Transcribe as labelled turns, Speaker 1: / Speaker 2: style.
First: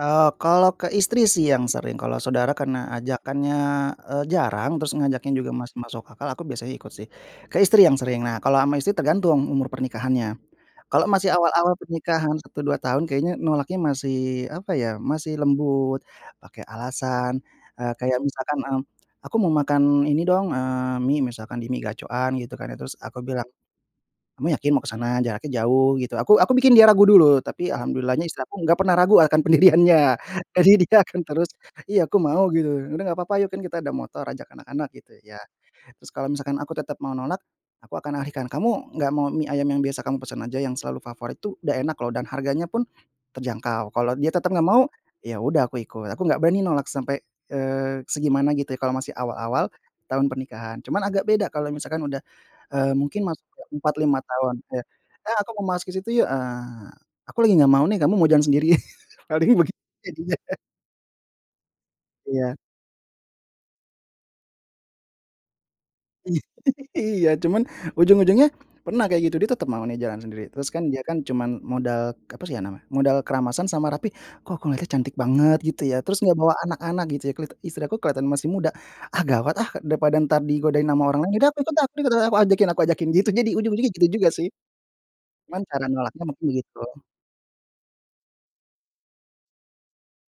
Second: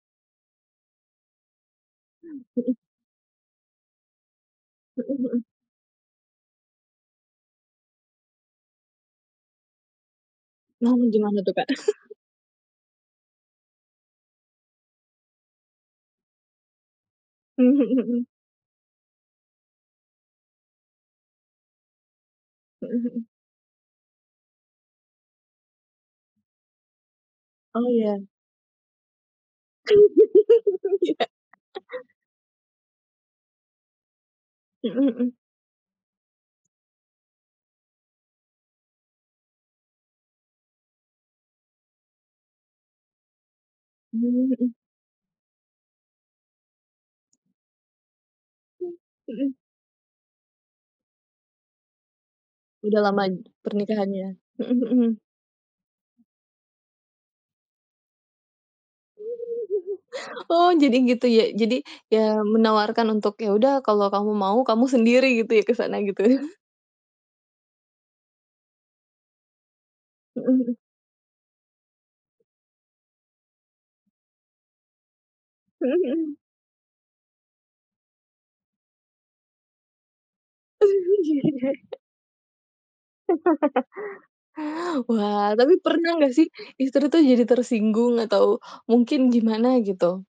Speaker 1: Eee, kalau ke istri sih yang sering kalau
Speaker 2: Hmm,
Speaker 1: saudara
Speaker 2: mhm.
Speaker 1: karena ajakannya, eee, jarang terus
Speaker 2: Mhm
Speaker 1: ngajakin
Speaker 2: mhm.
Speaker 1: juga masih masuk akal aku biasanya ikut sih, ke istri yang sering nah kalau ama istri tergantung umur pernikahannya,
Speaker 2: Nah
Speaker 1: kalau masih
Speaker 2: gimana tuh Kak?
Speaker 1: awal-awal pernikahan 1, 2 tahun kayaknya nolaknya masih apa ya masih lembut, pake alasan,
Speaker 2: Mmm, mhm
Speaker 1: eee,
Speaker 2: mhm
Speaker 1: kayak
Speaker 2: mhm.
Speaker 1: misalkan, mmm, "Aku mau makan ini dong," eee, "mie" misalkan di mie gacoan gitu kan
Speaker 2: Mhm
Speaker 1: terus aku
Speaker 2: mhm.
Speaker 1: bilang, "kamu yakin mau kesana jaraknya jauh" gitu aku aku bikin dia ragu dulu tapi
Speaker 2: Oh ya.
Speaker 1: alhamdulillahnya istri aku gak pernah ragu akan pendiriannya jadi dia akan
Speaker 2: Iya.
Speaker 1: terus iya aku mau gitu udah gak apa-apa yuk kan kita ada motor ajak anak-anak
Speaker 2: Mhm
Speaker 1: gitu
Speaker 2: mhm.
Speaker 1: ya terus kalau misalkan aku tetap mau nolak, aku akan alihkan kamu gak mau mie ayam yang biasa kamu pesen aja yang selalu favorit itu udah enak loh dan harganya pun, terjangkau kalau
Speaker 2: Mmm
Speaker 1: dia tetap gak
Speaker 2: mhm.
Speaker 1: mau ya udah aku ikut aku gak berani nolak sampai, eee, segimana gitu ya
Speaker 2: Mmm,
Speaker 1: kalau masih
Speaker 2: mhm.
Speaker 1: awal-awal, tahun pernikahan cuman agak beda kalau misalkan udah, eee,
Speaker 2: Udah lama
Speaker 1: mungkin masuk ke 4, 5
Speaker 2: pernikahannya,
Speaker 1: tahun
Speaker 2: mhm
Speaker 1: ya,
Speaker 2: mhm mhm.
Speaker 1: "eh, aku mau masuk kesitu yuk," ah, aku lagi gak mau nih kamu mau jalan sendirian paling begini jadinya.
Speaker 2: Oh jadi gitu ya jadi ya
Speaker 1: Iya.
Speaker 2: menawarkan untuk ya udah kalau kamu mau kamu sendiri gitu ya kesana gitu
Speaker 1: Iya,
Speaker 2: ya.
Speaker 1: iya cuman ujung-ujungnya, pernah kayak gitu dia tetep mau nih jalan sendiri
Speaker 2: Mhm
Speaker 1: terus
Speaker 2: mhm.
Speaker 1: kan dia kan cuman modal apa sih ya namanya modal keramasan sama rapi kok aku ngelihatnya cantik banget gitu
Speaker 2: Mhm
Speaker 1: ya terus gak
Speaker 2: mhm.
Speaker 1: bawa anak-anak gitu ya istri aku kelihatan masih muda, ah, gawat, ah, daripada entar digodain sama orang lain ya udah aku ikut aku ikut aku ajakin aku ajakin jadi itu ujung ujungnya gitu juga sih,
Speaker 2: Wah,
Speaker 1: cuman
Speaker 2: tapi
Speaker 1: cara
Speaker 2: pernah
Speaker 1: nolaknya
Speaker 2: gak sih
Speaker 1: mungkin
Speaker 2: istri
Speaker 1: gitu.
Speaker 2: tuh jadi tersinggung atau, mungkin gimana gitu?